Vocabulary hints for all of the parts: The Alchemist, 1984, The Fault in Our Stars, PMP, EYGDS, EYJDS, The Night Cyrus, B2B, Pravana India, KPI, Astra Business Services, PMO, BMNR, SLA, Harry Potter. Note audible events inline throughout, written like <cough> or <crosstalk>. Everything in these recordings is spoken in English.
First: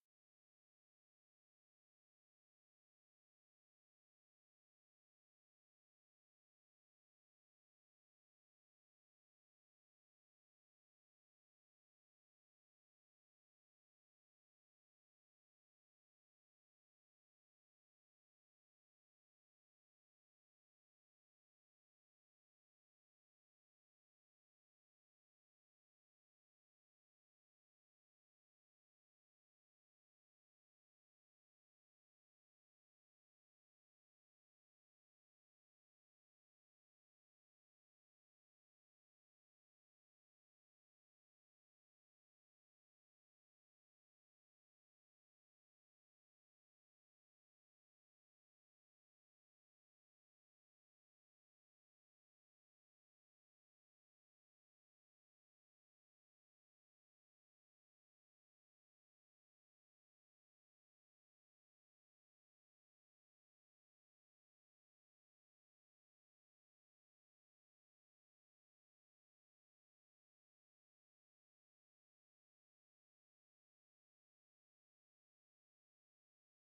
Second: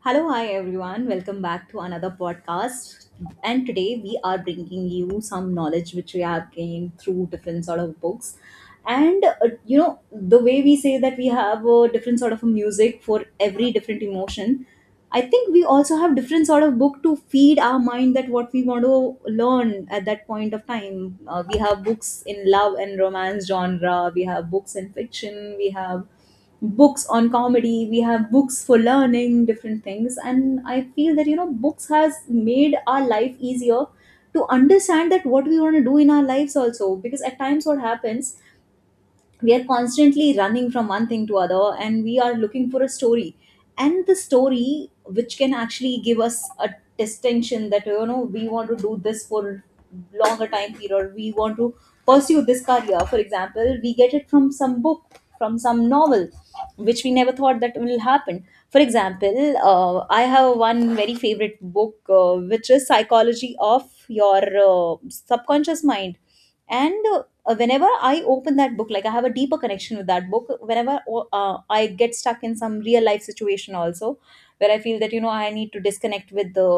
Hello, hi everyone. Welcome back to another podcast. And today we are bringing you some knowledge which we have gained through different sort of books. The way we say that we have a different sort of music for every different emotion, I think we also have different sort of book to feed our mind that what we want to learn at that point of time. We have books in love and romance genre, we have books in fiction, we have books on comedy, we have books for learning different things. And I feel that books has made our life easier to understand that what we want to do in our lives also, because at times what happens, we are constantly running from one thing to other and we are looking for a story, and the story which can actually give us a distinction that we want to do this for longer time period, we want to pursue this career. For example, we get it from some book, from some novel, which we never thought that will happen. For example, I have one very favorite book, which is psychology of your subconscious mind. And whenever I open that book, like I have a deeper connection with that book. Whenever I get stuck in some real life situation also, where I feel that I need to disconnect with the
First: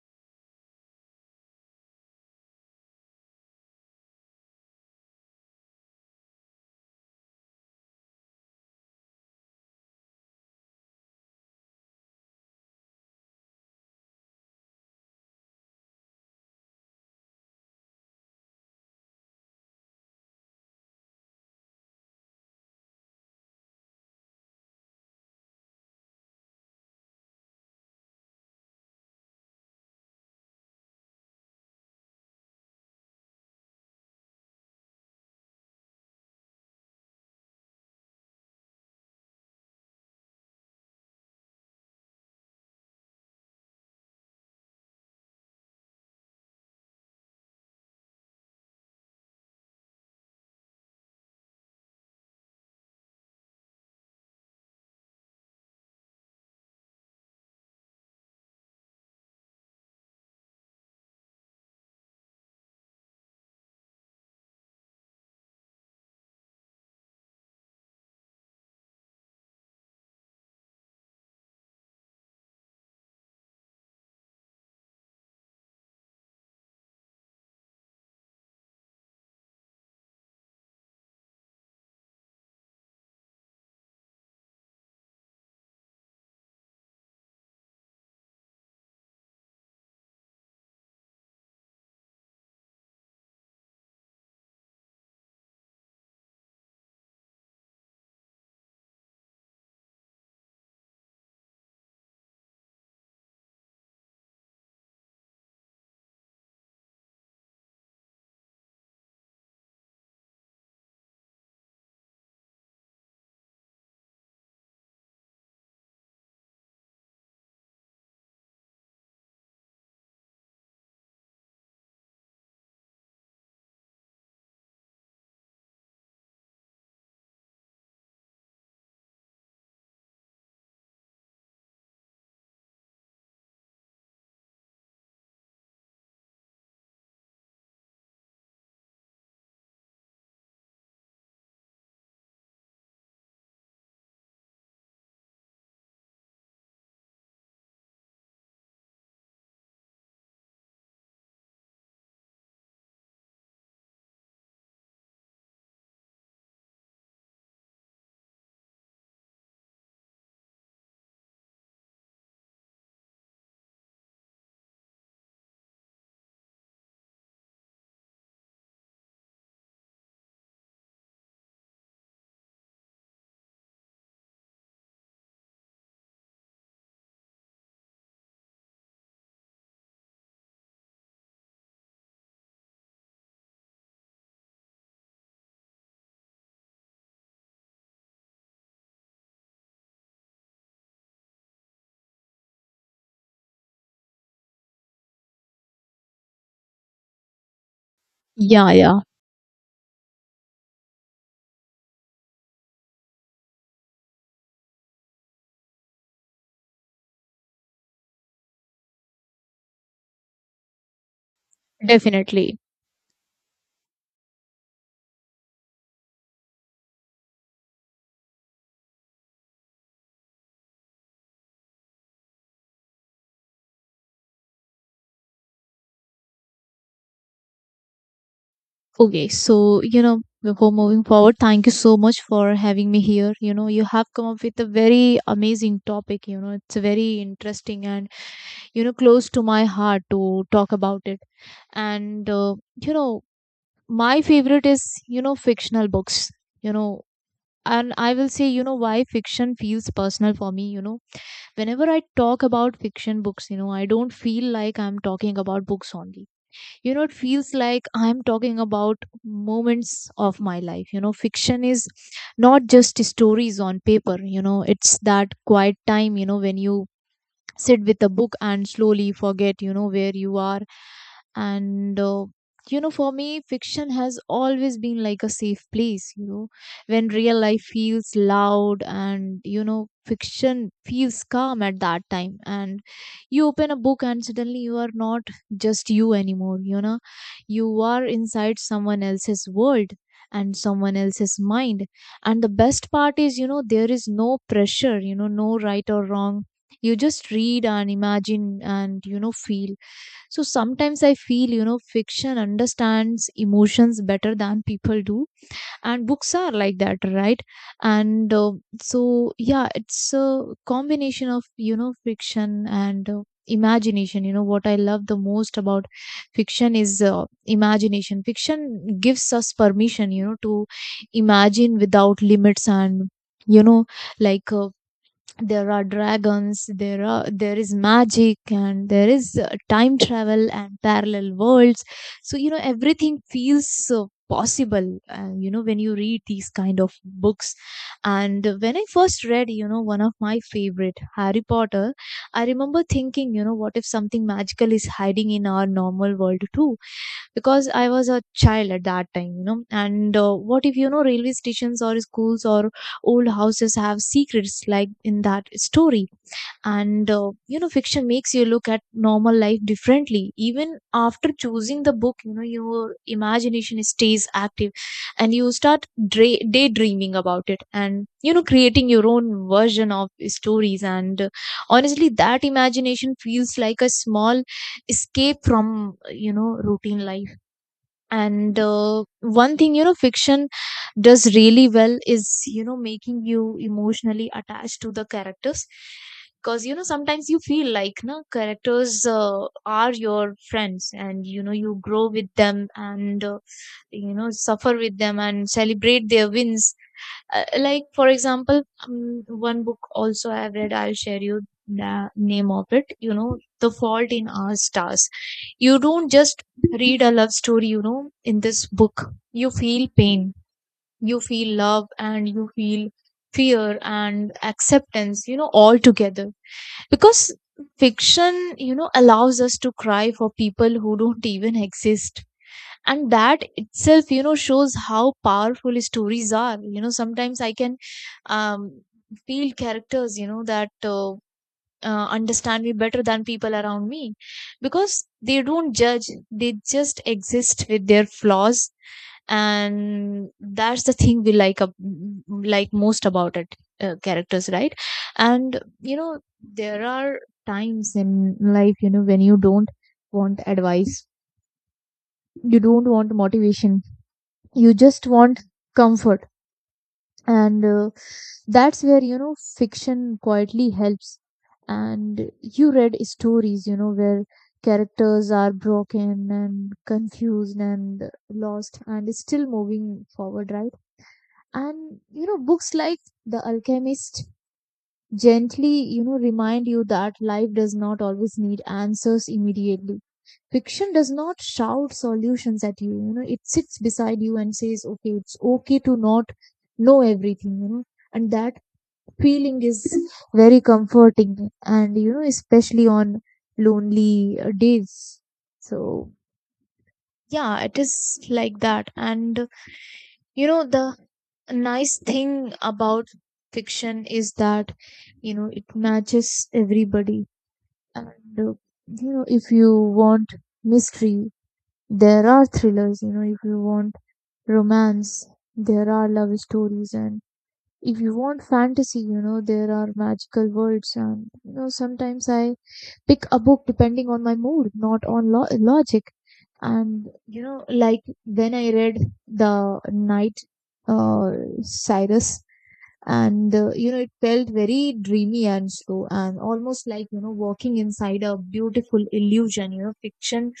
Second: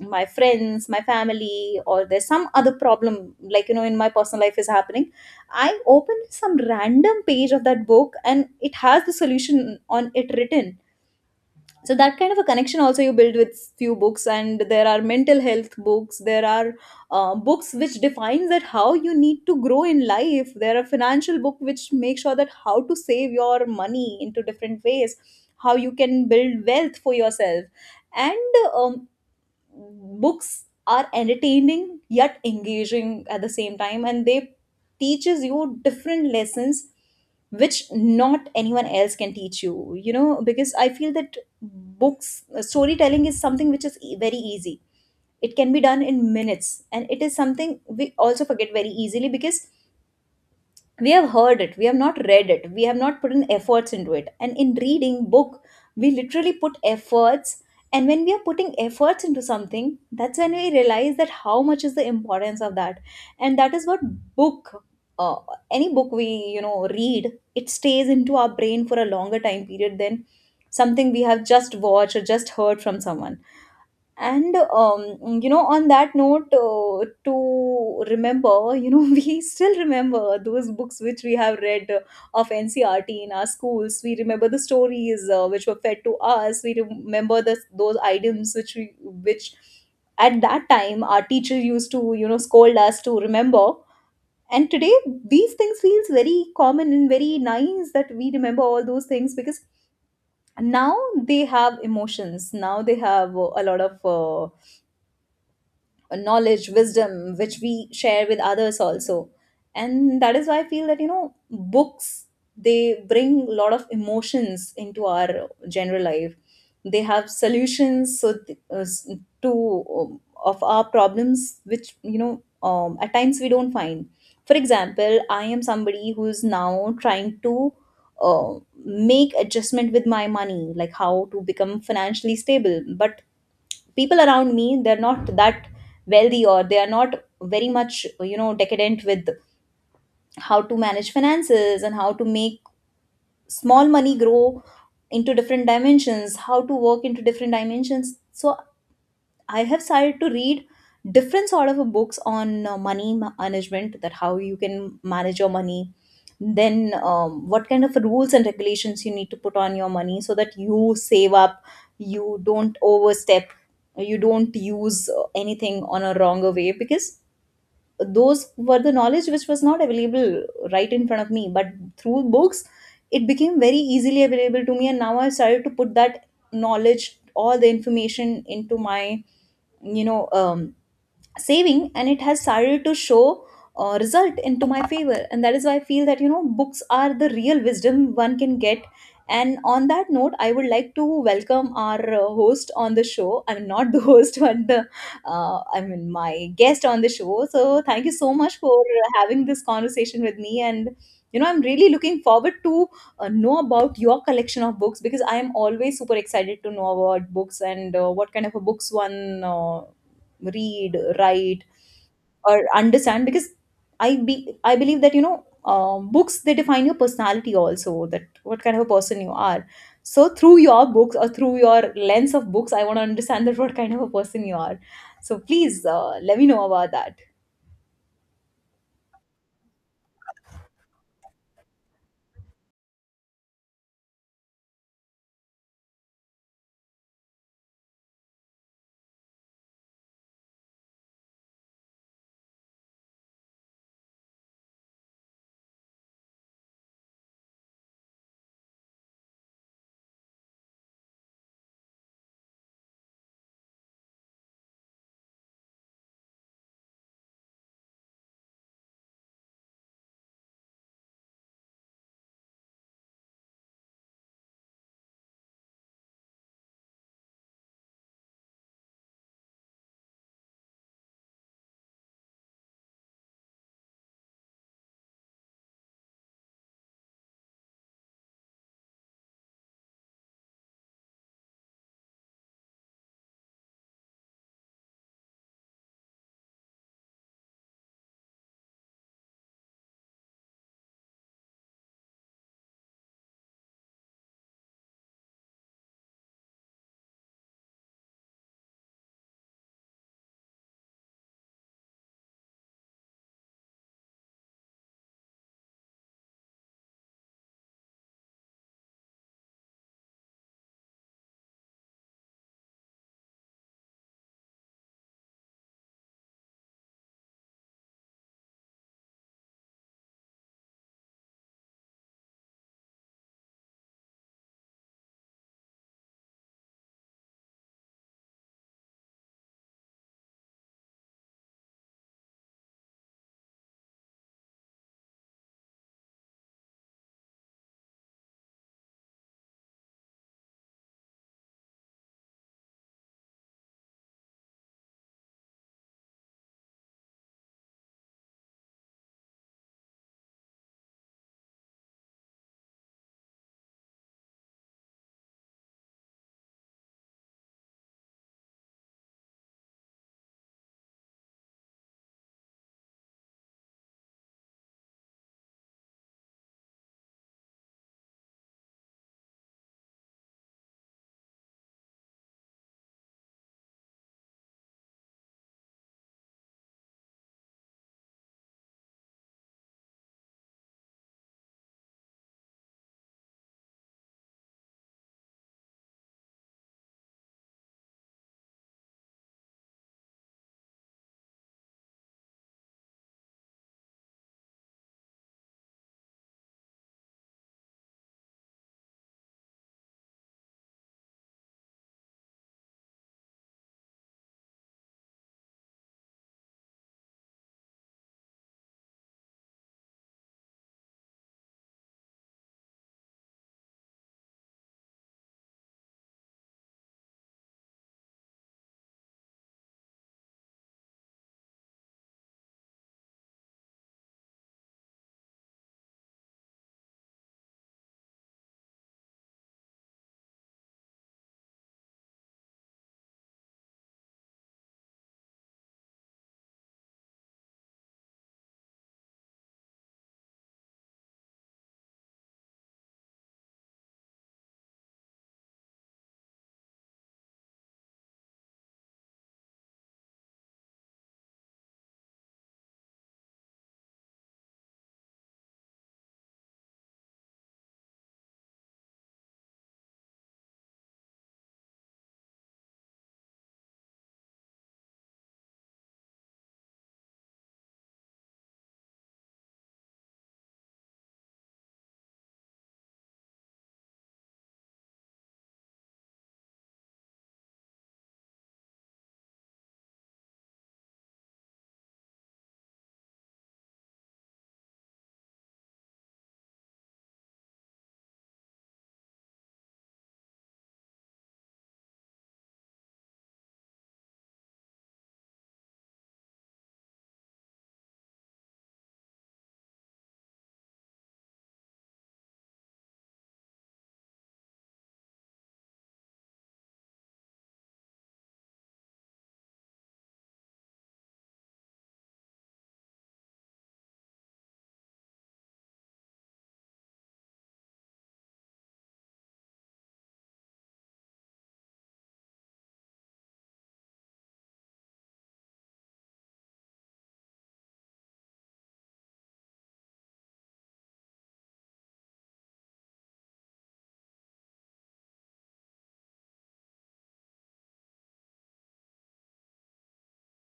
my friends, my family, or there's some other problem, like in my personal life is happening, I open some random page of that book and it has the solution on it written. So that kind of a connection also you build with few books. And there are mental health books, there are books which defines that how you need to grow in life. There are financial book which make sure that how to save your money into different ways, how you can build wealth for yourself. And Books are entertaining yet engaging at the same time, and they teaches you different lessons which not anyone else can teach you. You know, because I feel that books, storytelling is something which is very easy, it can be done in minutes, and it is something we also forget very easily because we have heard it, we have not read it, we have not put in efforts into it. And in reading book, we literally put efforts. And when we are putting efforts into something, that's when we realize that how much is the importance of that. And that is what book, uh, any book we read, it stays into our brain for a longer time period than something we have just watched or just heard from someone. On that note, to remember, <laughs> we still remember those books which we have read, of NCRT in our schools. We remember the stories which were fed to us. We remember the those items which we which at that time our teacher used to scold us to remember. And today these things feels very common and very nice that we remember all those things, because now they have emotions. Now they have a lot of knowledge, wisdom which we share with others also. And that is why I feel that books, they bring a lot of emotions into our general life. They have solutions so th- s- to of our problems which at times we don't find. For example, I am somebody who's now trying to uh, make adjustment with my money, like how to become financially stable, but people around me, they're not that wealthy, or they are not very much decadent with how to manage finances and how to make small money grow into different dimensions, how to work into different dimensions. So I have started to read different sort of books on money management, that how you can manage your money. Then what kind of rules and regulations you need to put on your money so that you save up, you don't overstep, you don't use anything on a wronger way, because those were the knowledge which was not available right in front of me, but through books it became very easily available to me. And now I've started to put that knowledge, all the information, into my you know um, saving, and it has started to show result into my favor. And that is why I feel that books are the real wisdom one can get. And on that note, I would like to welcome our host on the show. I'm not the <laughs> host, but the my guest on the show. So thank you so much Yeah, for yeah, having this conversation with me. And, you know, I'm really looking forward to know about your collection of books, because I am always super excited to know about books and what kind of a books one read, write, definitely. or understand. Because I believe that books, they define your personality also, that what kind of a person you are. So through your books, or through your lens of books, I want to understand that what kind of a person you are. So please let me know about that. Okay, so before moving forward, thank you so much for having me here. You know, you have come up with a very amazing topic. You know, it's very interesting and close to my heart to talk about it. And uh, you know, my favorite is fictional books. You know, and I will say, why fiction feels personal for me. Whenever I talk about fiction books, I don't feel like I'm talking about books only. It feels like I'm talking about moments of my life. Fiction is not just stories on paper. It's that quiet time when you sit with a book and slowly forget where you are, and for me fiction has always been like a safe place when real life feels loud, and fiction feels calm at that time, and you open a book and suddenly you are not just you anymore. You are inside someone else's world and someone else's mind. And the best part is, there is no pressure, no right or wrong. You just read and imagine and feel. So sometimes I feel fiction understands emotions better than people do. And books are like that, right? And uh, so yeah, it's a combination of fiction and imagination. You know what I love the most about fiction is imagination. Fiction gives us permission to imagine without limits. And you know like uh, there are dragons, there is magic, and there is time travel and parallel worlds. So everything feels so possible, when you read these kind of books. And when I first read, one of my favorite, Harry Potter, I remember thinking, what if something magical is hiding in our normal world too? Because I was a child at that time, you know. And What if railway stations or schools or old houses have secrets like in that story? And you know Fiction makes you look at normal life differently. Even after choosing the book, your imagination stays active, and you start daydreaming about it and creating your own version of stories. And Honestly, that imagination feels like a small escape from routine life. And One thing, fiction does really well is making you emotionally attached to the characters, because sometimes you feel like no, characters are your friends, and you grow with them and you know suffer with them and celebrate their wins. Like for example, one book also I've read, I'll share you the name of it, The Fault in Our Stars. You don't just read a love story, you know, in this book, you feel pain, you feel love, and you feel fear and acceptance, you know, all together. Because fiction, you know, allows us to cry for people who don't even exist. And that itself, you know, shows how powerful stories are. You know, sometimes I can um, feel characters, you know, that understand me better than people around me, because they don't judge, they just exist with their flaws. And that's the thing we like like most about it, characters, right? And there are times in life when you don't want advice, you don't want motivation, you just want comfort. And That's where fiction quietly helps, and you read stories where characters are broken and confused and lost and still moving forward, right? And books like The Alchemist gently, you know, remind you that life does not always need answers immediately. Fiction does not shout solutions at you, you know, it sits beside you and says, okay, it's okay to not know everything, you know, and that feeling is very comforting, and, you know, especially on lonely days. So, yeah, it is like that. And the nice thing about fiction is that it matches everybody. And you know If you want mystery, there are thrillers. If you want romance, there are love stories, and if you want fantasy, there are magical worlds. And sometimes I pick a book depending on my mood, not on logic. And you know, like when I read The Night uh, Cyrus, and you know, it felt very dreamy and slow, and almost like, you know, walking inside a beautiful illusion. You know, fiction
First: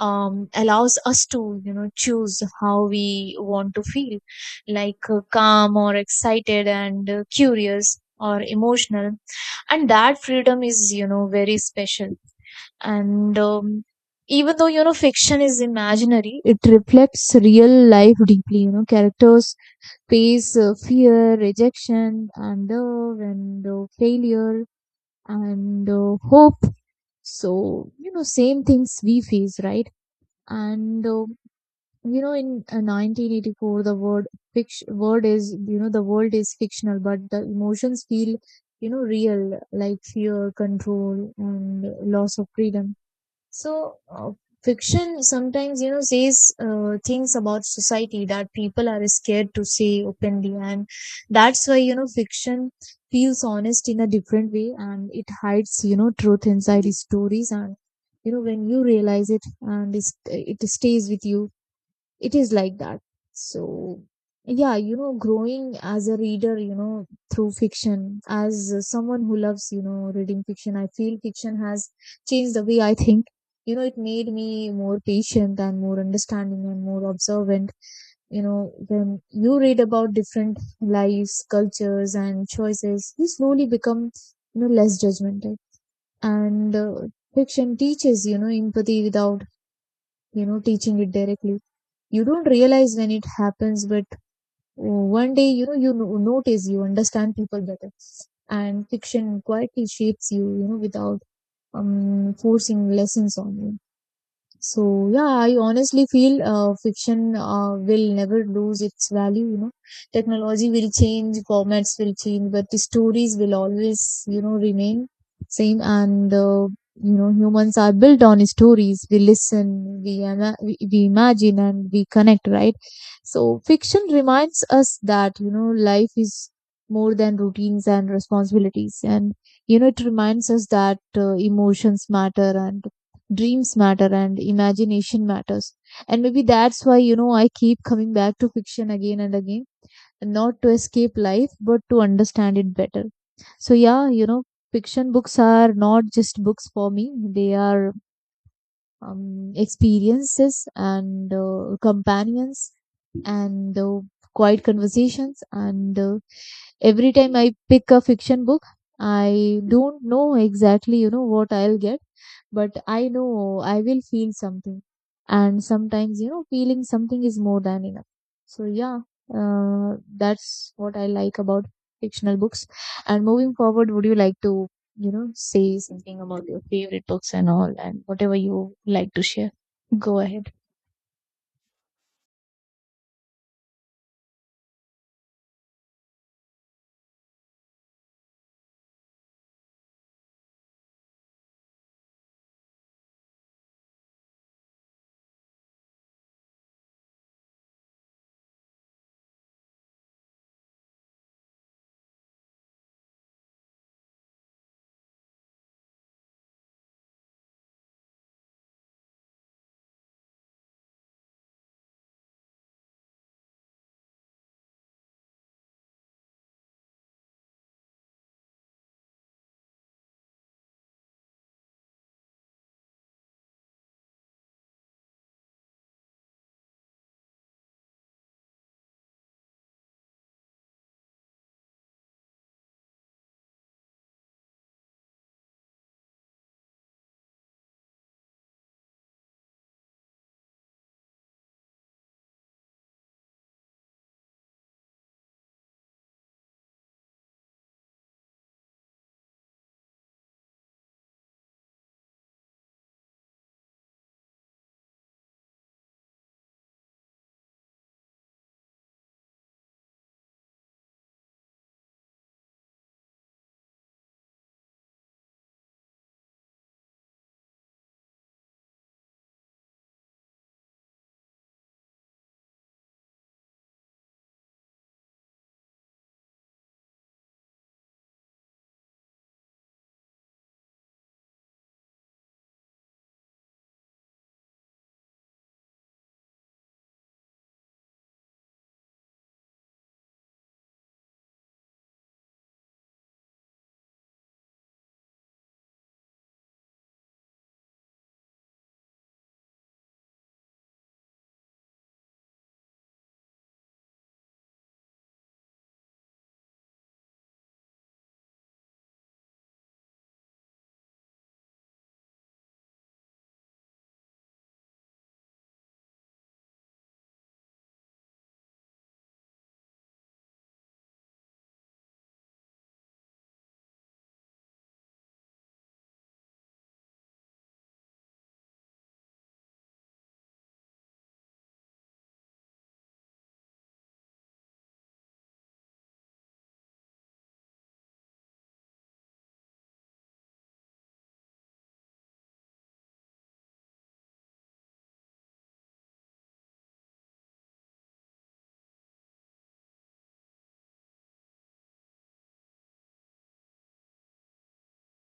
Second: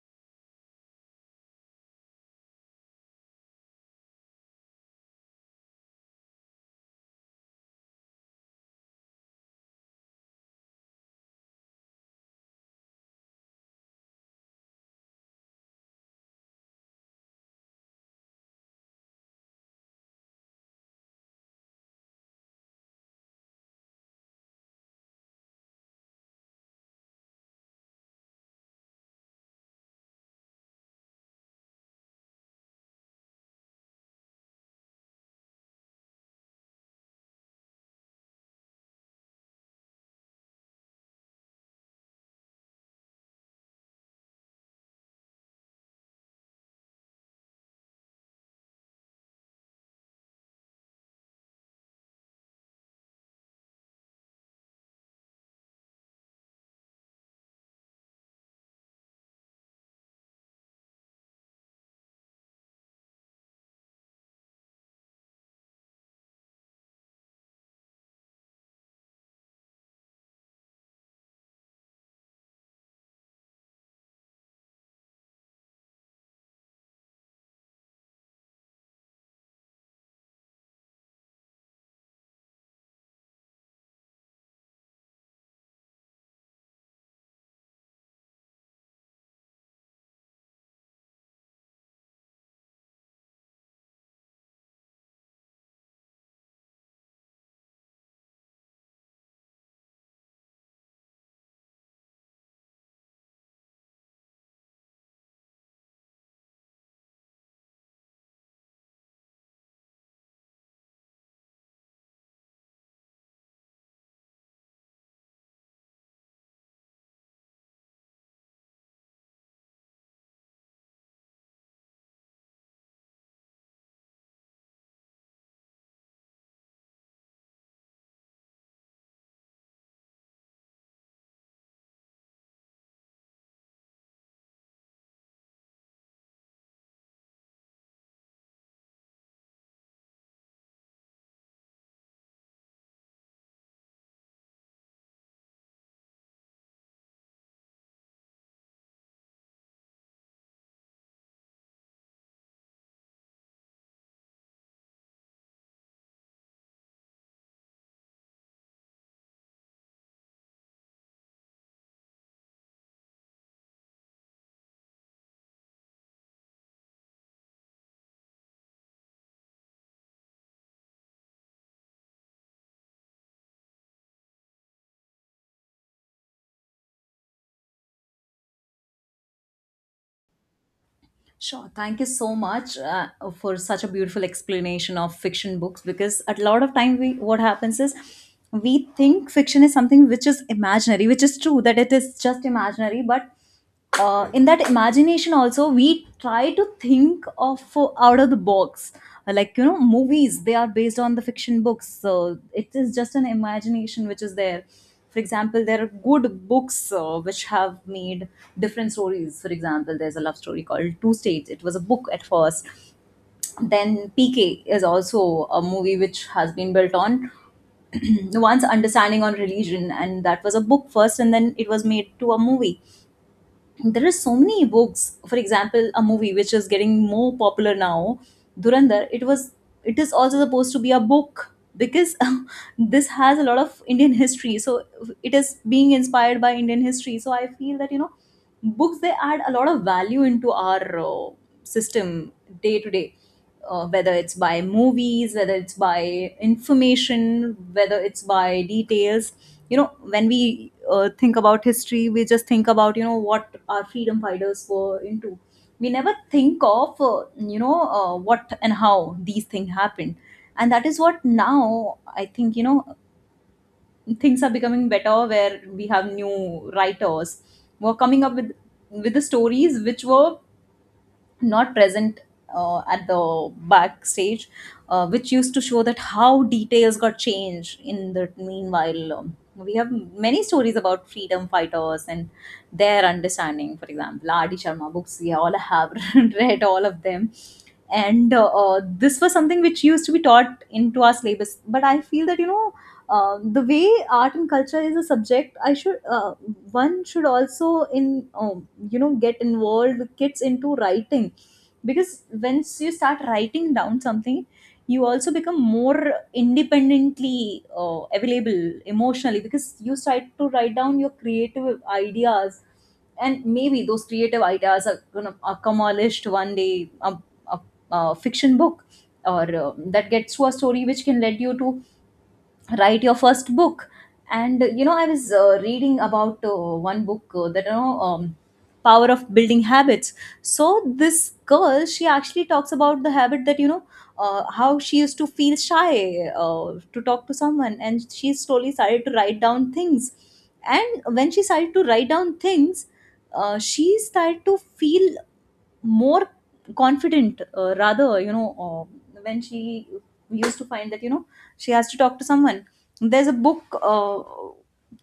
allows us to choose how we want to feel, like calm or excited and curious or emotional. And that freedom is very special. And Even though fiction is imaginary, it reflects real life deeply. You know, characters face fear, rejection, and love, and failure, and hope. So same things we face, right? and you know in 1984, the word fiction word is, the world is fictional, but the emotions feel, you know, real, like fear, control, and loss of freedom. so, uh, Fiction sometimes, you know, says things about society that people are scared to say openly. And that's why, you know, fiction feels honest in a different way, and it hides, you know, truth inside its stories. And, you know, when you realize it, it stays with you. It is like that. So yeah, growing as a reader, through fiction. As someone who loves reading fiction, I feel fiction has changed the way I think. It made me more patient and more understanding and more observant. You know, when you read about different lives, cultures, and choices, you slowly become, you know, less judgmental. And Fiction teaches empathy without teaching it directly. You don't realize when it happens, but one day you notice you understand people better, and fiction quietly shapes you, you know without forcing lessons on you. So yeah, I honestly feel fiction will never lose its value. You know, technology will change, formats will change, but the stories will always, you know, remain same. And You know, humans are built on stories. We listen, we imagine, and we connect. Right. So fiction reminds us that life is more than routines and responsibilities, and it reminds us that emotions matter and dreams matter and imagination matters. And maybe that's why, you know, I keep coming back to fiction again and again, not to escape life, but to understand it better. So, yeah, you know, fiction books are not just books for me, they are experiences and companions and quiet conversations. And Every time I pick a fiction book, I don't know exactly, you know, what I'll get, but I know I will feel something. And sometimes, you know, feeling something is more than enough. So, yeah, that's what I like about fictional books. And moving forward, would you like to, you know, say something about your favorite books and all, and whatever you like to share? Go ahead. Sure. Thank you so much for such a beautiful explanation of fiction books, because a lot of time, we what happens is, we think fiction is something which is imaginary, which is true that it is just imaginary, but Right. In that imagination also, we try to think of out of the box. Like you know, movies, they are based on the fiction books. So it is just an imagination which is there. For example, there are good books which have made different stories. For example, there's a love story called Two States, it was a book at first. Then PK is also a movie which has been built on one's understanding on religion, and that was a book first and then it was made to a movie. There are so many books. For example, a movie which is getting more popular now, Durandar, it was, it is also supposed to be a book, because <laughs> this has a lot of Indian history. So it is being inspired by Indian history. So I feel that books, they add a lot of value into our system, day to day, whether it's by movies, whether it's by information, whether it's by details. You know, when we think about history, we just think about, you know, what our freedom fighters were into. We never think of, what and how these things happened. And that is what now I think, you know, things are becoming better, where we have new writers who are coming up with the stories which were not present at the backstage, which used to show that how details got changed in the meanwhile. We have many stories about freedom fighters and their understanding. For example, Adi Sharma, books we all have <laughs> read all of them. And this was something which used to be taught into our syllabus. But I feel that, you know, the way art and culture is a subject, I should one should also in you know, get involved kids into writing. Because once you start writing down something, you also become more independently available emotionally, because you start to write down your creative ideas. And maybe those creative ideas are going to accomplish one day a, a fiction book, or that gets to a story which can lead you to write your first book. And you know, I was reading about one book that power of building habits. So this girl, she actually talks about the habit that you know, how she used to feel shy to talk to someone, and she slowly started to write down things. And when she started to write down things, she started to feel more confident, rather you know, when she used to find that you know, she has to talk to someone. There's a book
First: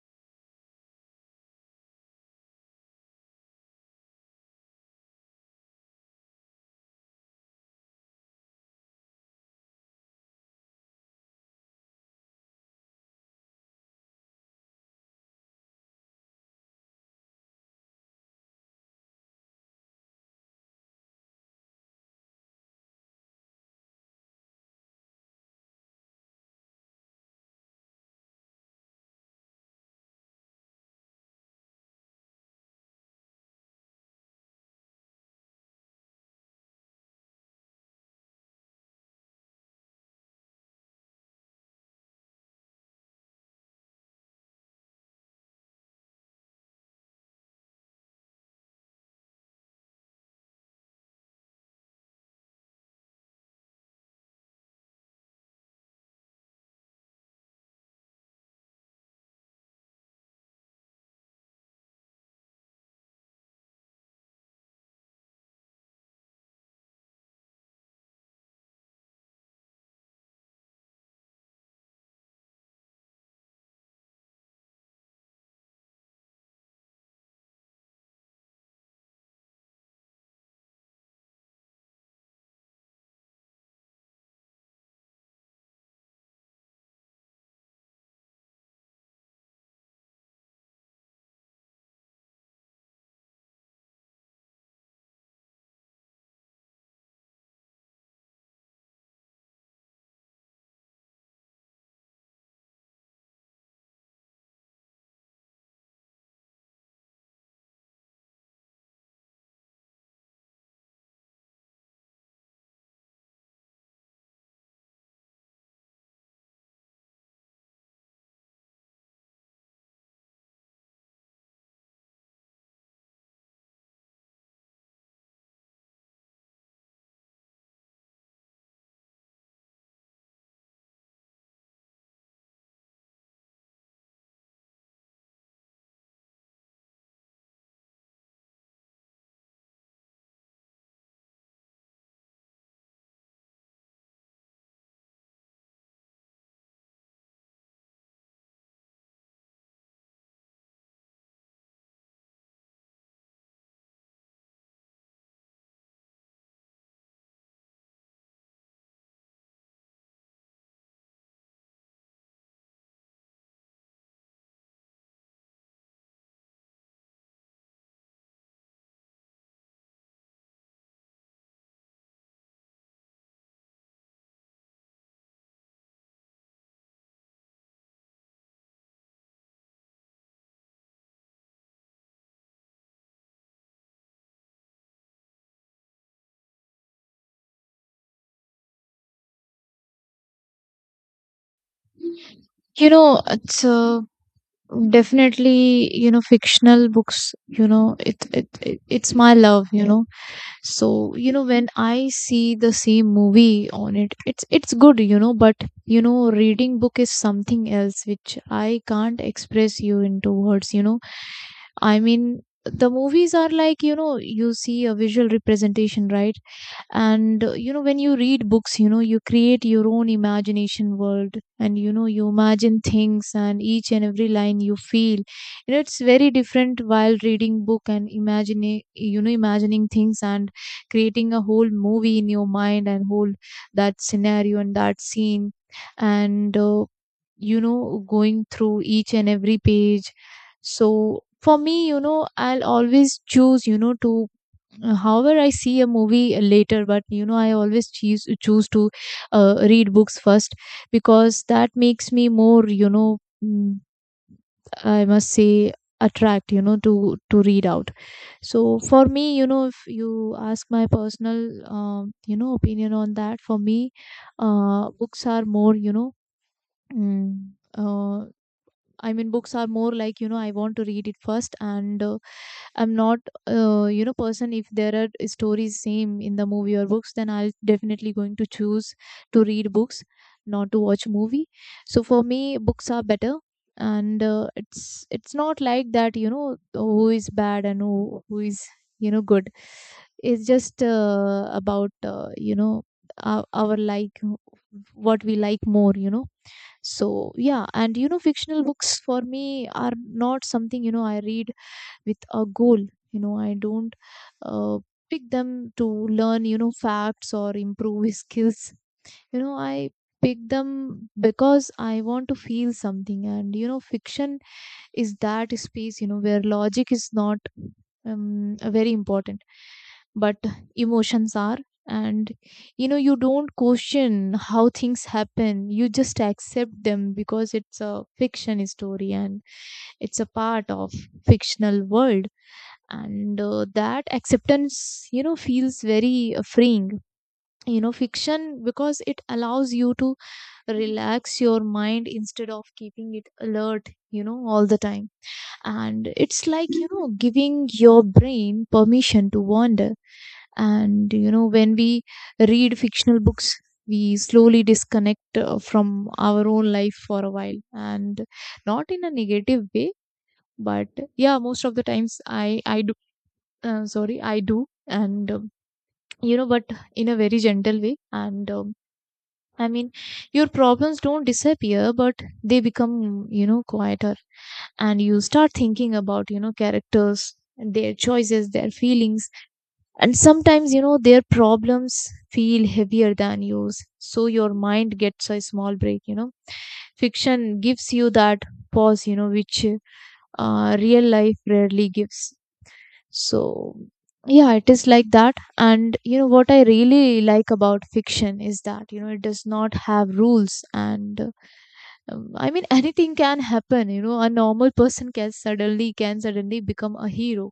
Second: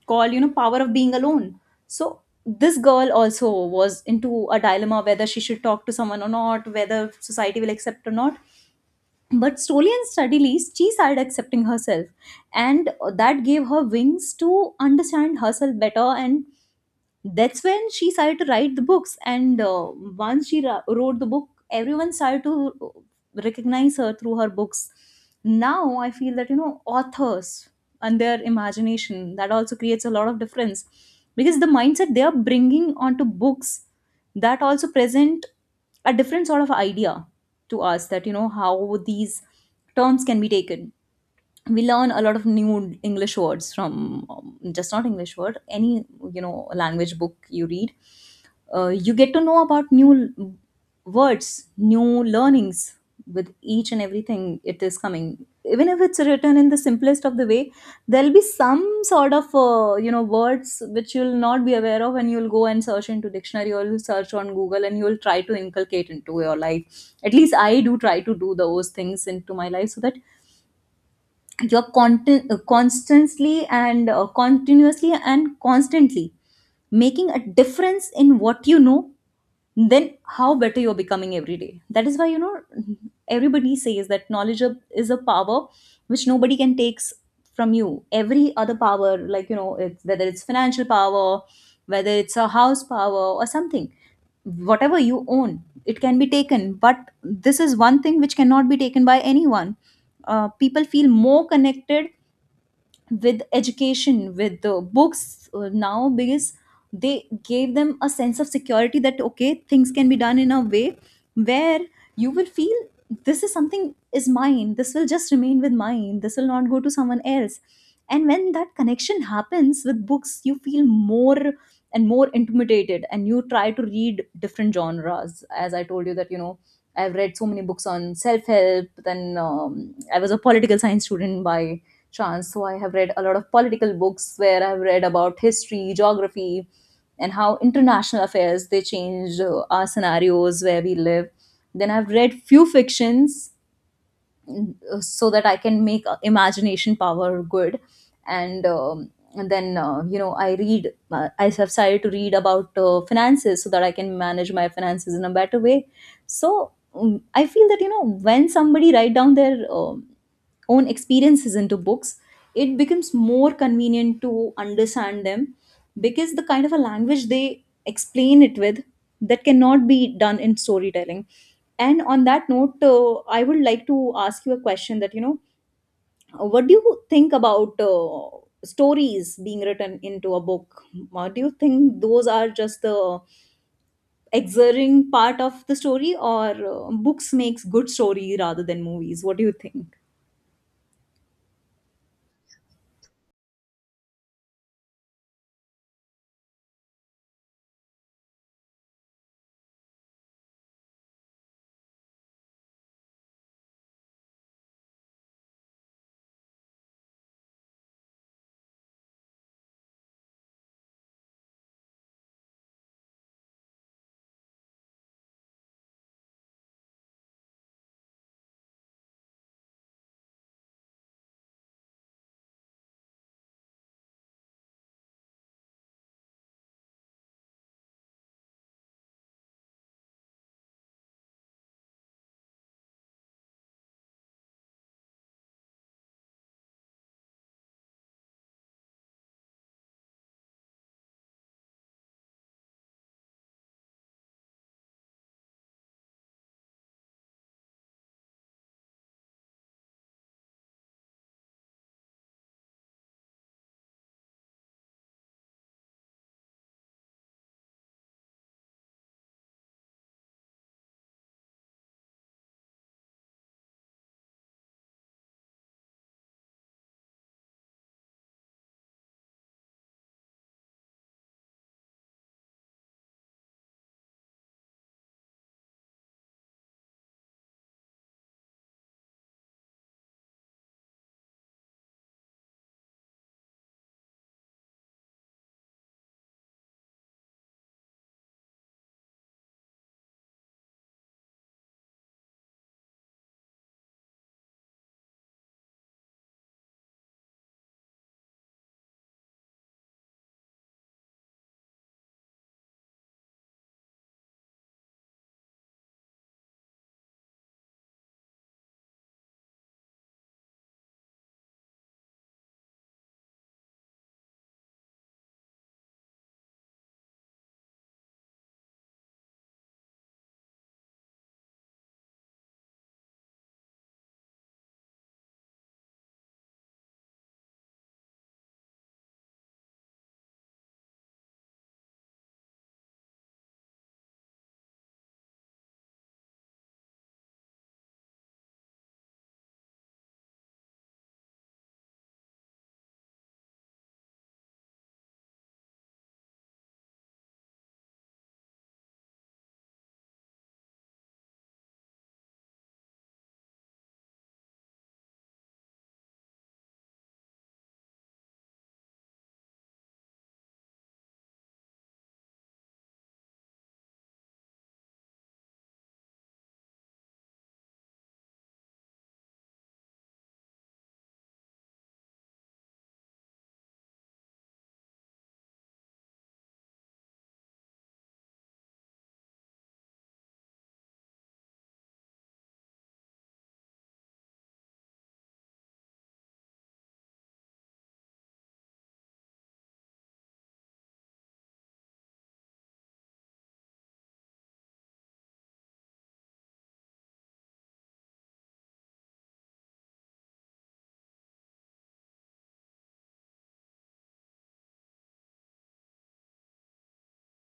called you know, power of being alone. So this girl also was into a dilemma whether she should talk to someone or not, whether society will accept or not. But slowly and steadily, she started accepting herself. And that gave her wings to understand herself better. And that's when she started to write the books. And once she wrote the book, everyone started to recognize her through her books. Now I feel that you know Authors and their imagination, that also creates a lot of difference, because the mindset they are bringing onto books, that also present a different sort of idea to us, that you know how these terms can be taken. We learn a lot of new English words from just not English word, any you know language book you read. You get to know about new words, new learnings with each and everything it is coming, even if it's written in the simplest of the way. There'll be some sort of you know, words which you'll not be aware of, and you'll go and search into dictionary, or you'll search on Google, and you'll try to inculcate into your life. At least I do try to do those things into my life, so that you're content, constantly, and continuously and constantly making a difference in what you know, then how better you're becoming every day. That is why, you know, everybody says that knowledge is a power which nobody can take from you. Every other power, like, you know, it's whether it's financial power, whether it's a house power or something, whatever you own, it can be taken, but this is one thing which cannot be taken by anyone. People feel more connected with education, with the books, now, because they gave them a sense of security that okay, things can be done in a way where you will feel this is something is mine, this will just remain with mine, this will not go to someone else. And when that connection happens with books, you feel more and more intimidated, and you try to read different genres. As I told you that, you know, I've read so many books on self-help, then I was a political science student by chance. So I have read a lot of political books, where I've read about history, geography, and how international affairs they change our scenarios where we live. Then I've read few fictions, so that I can make imagination power good, and. Um, and then you know, I read I have started to read about finances so that I can manage my finances in a better way. So I feel that, you know, when somebody write down their own experiences into books, it becomes more convenient to understand them, because the kind of a language they explain it with, that cannot be done in storytelling. And on that note, I would like to ask you a question, that you know, what do you think about stories being written into a book? Do you think those are just the exerting part of the story, or books makes good story rather than movies? What do you think? You know, it's definitely fictional books, it's my love, so when I see the same movie on it, it's good, but reading book is something else, which I can't express you into words, I mean the movies are like, you see a visual representation, right? and you know, when you read books, you create your own imagination world, and you imagine things, and each and every line you feel, it's very different, while reading book and imagining, imagining things, and creating a whole movie in your mind, and whole that scenario and that scene. And you know Going through each and every page, so for me, I'll always choose, to however, I see a movie later, but you know, I always choose to read books first, because that makes me more, you know, I must say, attract, you know, to read out. So for me, if you ask my personal, opinion on that, for me, books are more, you know, mm, uh, I mean, books are more like, you know, I want to read it first, and I'm not, person. If there are stories same in the movie or books, then I'll definitely going to choose to read books, not to watch movie. So for me, books are better, and it's not like that. You know, who is bad and who is good. It's just about our like what we like more. So yeah, and fictional books for me are not something I read with a goal. I don't uh, pick them to learn facts or improve his <laughs> skills. I pick them because I want to feel something. And fiction is that space where logic is not very important, but emotions are. And you don't question how things happen, you just accept them because it's a fiction story, and it's a part of fictional world. And that acceptance feels very freeing, fiction, because it allows you to relax your mind instead of keeping it alert all the time. And it's like giving your brain permission to wander. And when we read fictional books, we slowly disconnect from our own life for a while, and not in a negative way, but yeah, most of the times I do, sorry, I do. And but in a very gentle way. And um, I mean, your problems don't disappear, but they become, quieter. And you start thinking about, characters, their choices, their feelings. And sometimes, their problems feel heavier than yours. So your mind gets a small break. Fiction gives you that pause, which real life rarely gives. So, yeah, it is like that. And what I really like about fiction is that it does not have rules. And I mean Anything can happen. You know, a normal person can suddenly become a hero,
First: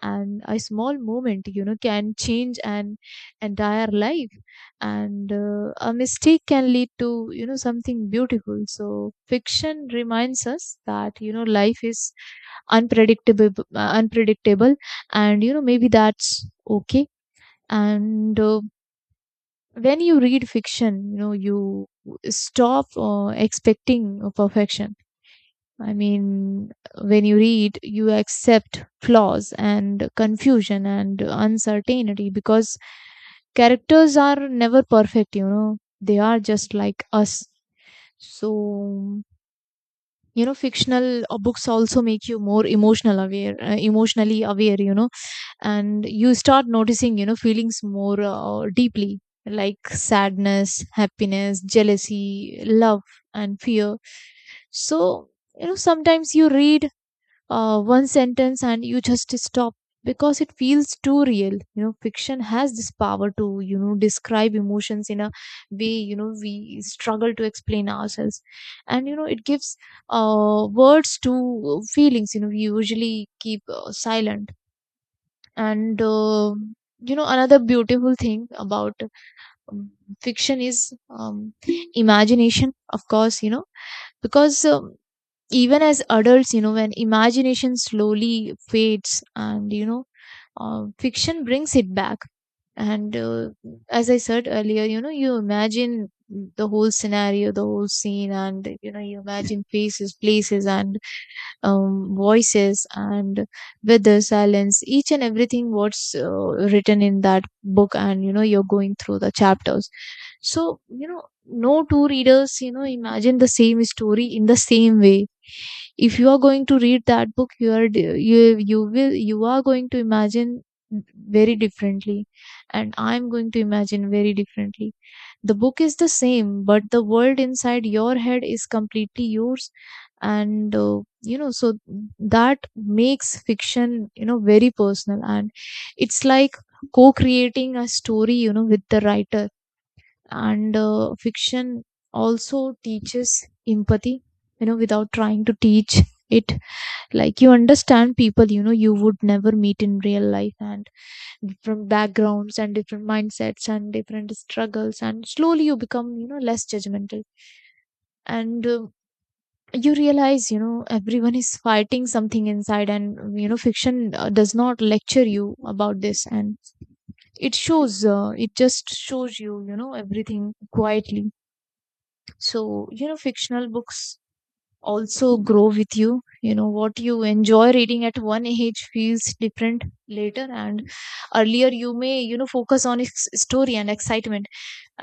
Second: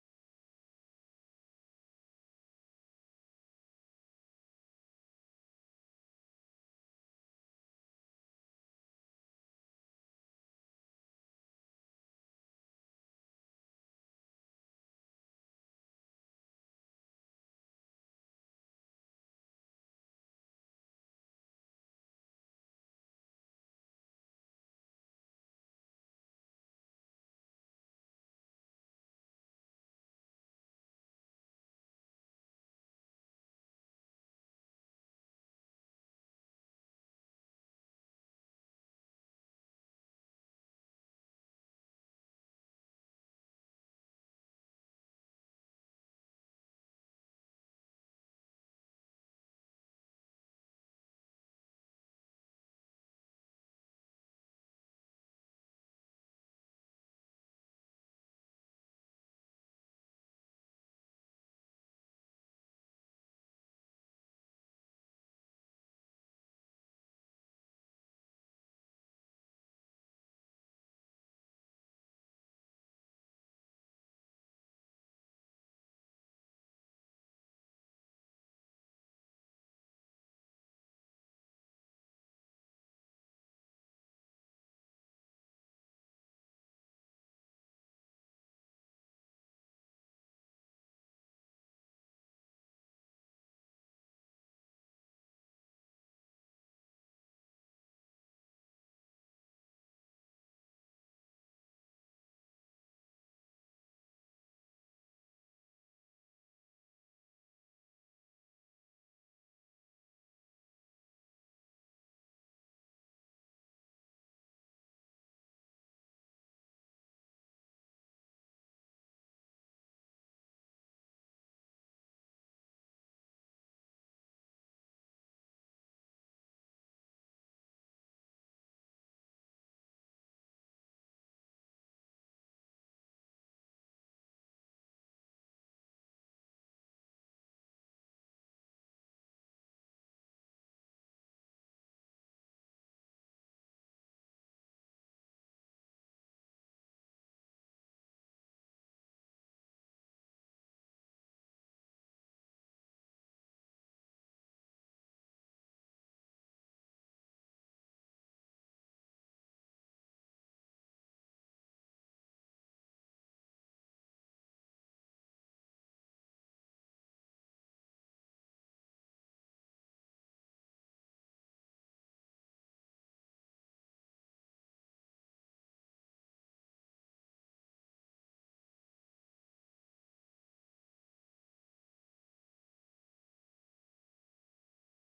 and a small moment can change an entire life. And a mistake can lead to something beautiful. So fiction reminds us that life is unpredictable unpredictable, and maybe that's okay. and When you read fiction, you stop expecting perfection. I mean, when you read, you accept flaws and confusion and uncertainty because characters are never perfect, they are just like us. So fictional books also make you more emotional aware, emotionally aware, and you start noticing feelings more deeply, like sadness, happiness, jealousy, love, and fear. So sometimes you read one sentence and you just stop because it feels too real. Fiction has this power to describe emotions in a way we struggle to explain ourselves, and it gives words to feelings we usually keep silent. And you know Another beautiful thing about um, fiction is imagination, of course, because even as adults, when imagination slowly fades, and fiction brings it back. And As I said earlier, you imagine the whole scenario, the whole scene, and you imagine faces, places, and voices, and weather, silence, each and everything what's written in that book, and you're going through the chapters. So, no two readers, imagine the same story in the same way. If you are going to read that book, you are d- you will you are going to imagine very differently, and I'm going to imagine very differently. The book is the same, but the world inside your head is completely yours. And uh, you know so that makes fiction very personal, and it's like co-creating a story with the writer. And Fiction also teaches empathy, without trying to teach it. Like, you understand people you would never meet in real life, and different backgrounds and different mindsets and different struggles, and slowly you become less judgmental. And You realize everyone is fighting something inside, and fiction does not lecture you about this, and it shows it just shows you you know everything quietly. So fictional books also grow with you. You know What you enjoy reading at one age feels different later, and earlier you may focus on its story and excitement,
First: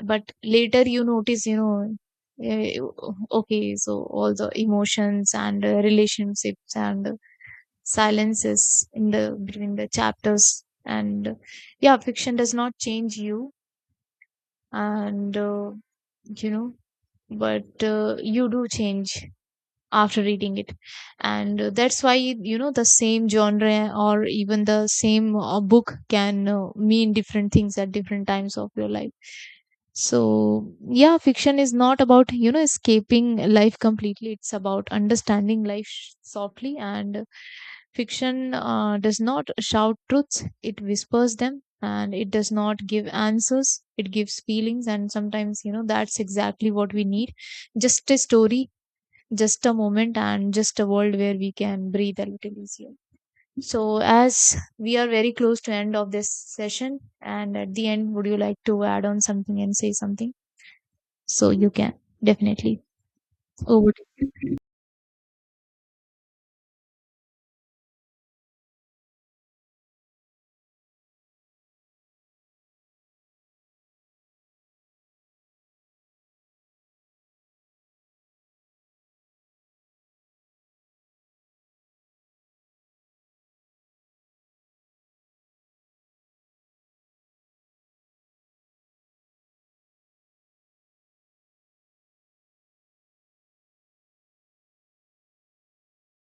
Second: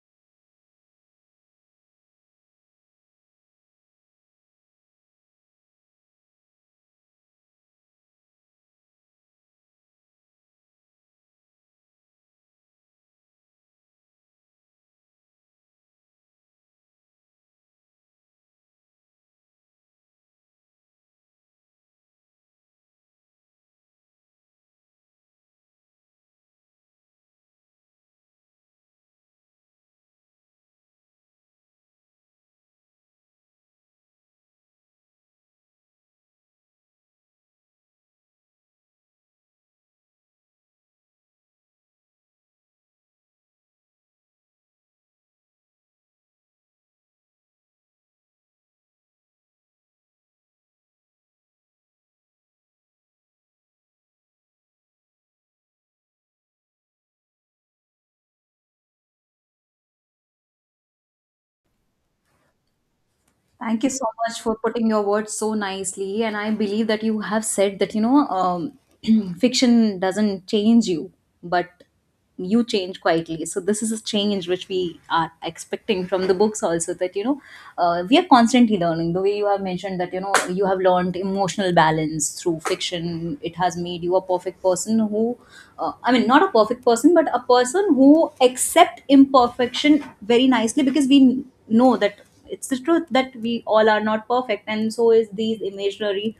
but later you notice, eh, okay, so all the emotions and relationships and silences in the between the chapters, and yeah, fiction does not change you, and you know but you do change after reading it. And That's why the same genre, or even the same book, can mean different things at different times of your life. So yeah, fiction is not about escaping life completely, it's about understanding life softly, and fiction does not shout truths, it whispers them, and it does not give answers, it gives feelings. And sometimes, that's exactly what we need. Just a story, just a moment, and just a world where we can breathe a little easier. So, as we are very close to end of this session, and at the end, would you like to add on something and say something, so you can. Definitely, Thank you over to so much for you. putting your words so nicely. And I believe that you have said that, you know, <clears throat> fiction doesn't change you, but you change quietly. So, this is a change which we are expecting from the books also, that, you know, we are constantly learning. The way you have mentioned that, you know, you have learned emotional balance through fiction, it has made you a perfect person who, I mean, not a perfect person, but a person who accept imperfection very nicely, because we know that it's the truth that we all are not perfect, and so is these imaginary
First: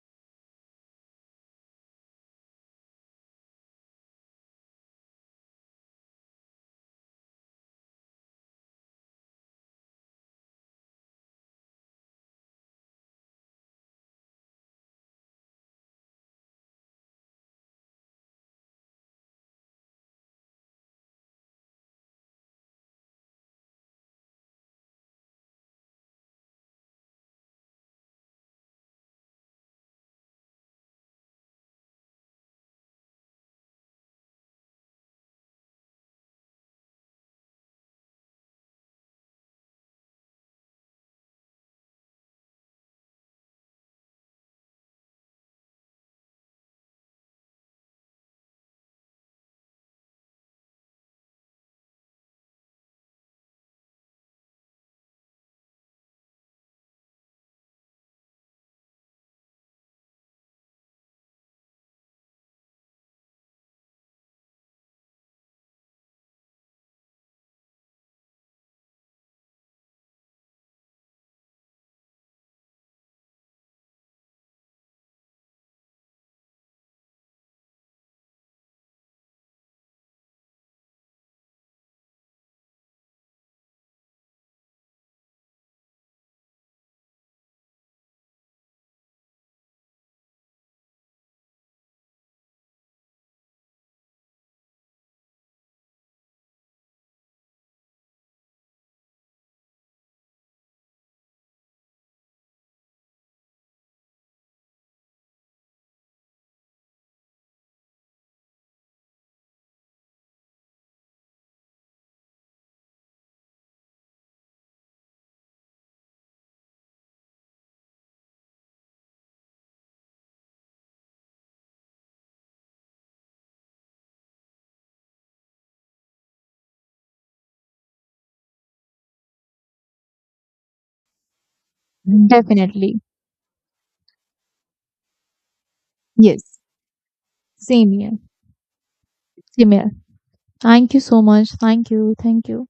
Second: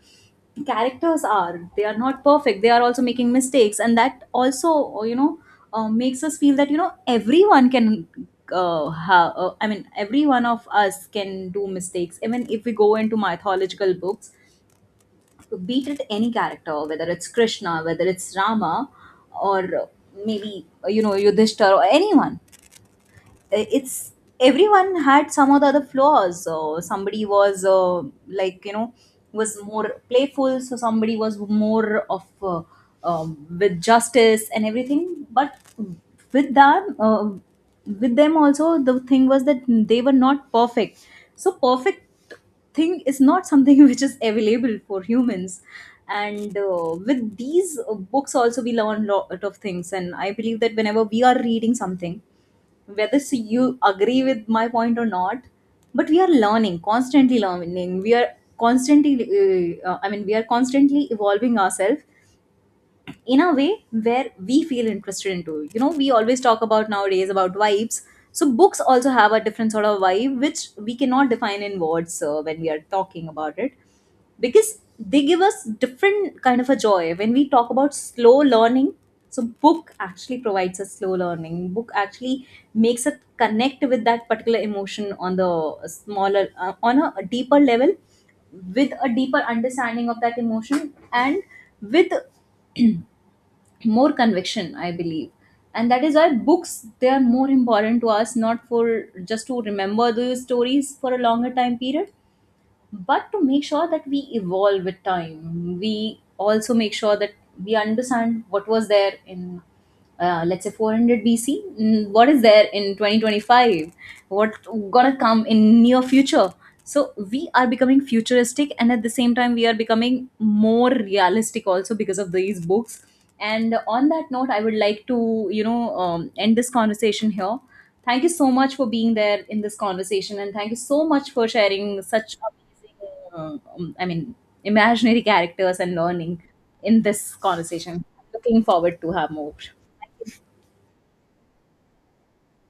characters are, they are not perfect, they are also making mistakes. And that also, you know, makes us feel that, you know, everyone can I mean, every one of us can do mistakes, even if we go into mythological books. Beat it, any character, whether it's Krishna, whether it's Rama, or maybe you know, Yudhishthir or anyone, it's everyone had some of the other flaws. So somebody was like, you know, was more playful, so somebody was more of with justice and everything, but with them uh, with them also, the thing was that they were not perfect. So perfect thing is not something <laughs> which is available for humans. And with these books also, we learn lot of things, and I believe that whenever we are reading something, whether so you agree with my point or not, but we are learning, constantly learning. We are constantly, I mean, we are constantly evolving ourselves in a way where we feel interested into, you know, we always talk about nowadays about vibes. So books also have a different sort of vibe which we cannot define in words when we are talking about it, because they give us different kind of a joy. When we talk about slow learning, so book actually provides a slow learning. Book actually makes us connect with that particular emotion on the smaller on a deeper level, with a deeper understanding of that emotion, and with more conviction, I believe. And that is why books, they are more important to us, not for just to remember those stories for a longer time period, but to make sure that we evolve with time. We also make sure that we understand what was there in let's say 400 BC, what is there in 2025, what gonna come in near future. So we are becoming futuristic, and at the same time we are becoming more realistic also because of these books. And on that note, I would like to, you know, end this conversation here. Thank you so much for being there in this conversation, and thank you so much for sharing such Definitely. amazing, I mean, imaginary characters and learning Yes. in this Same conversation. here. Looking forward to have more. Same here. Thank you so much. Thank you. Thank you.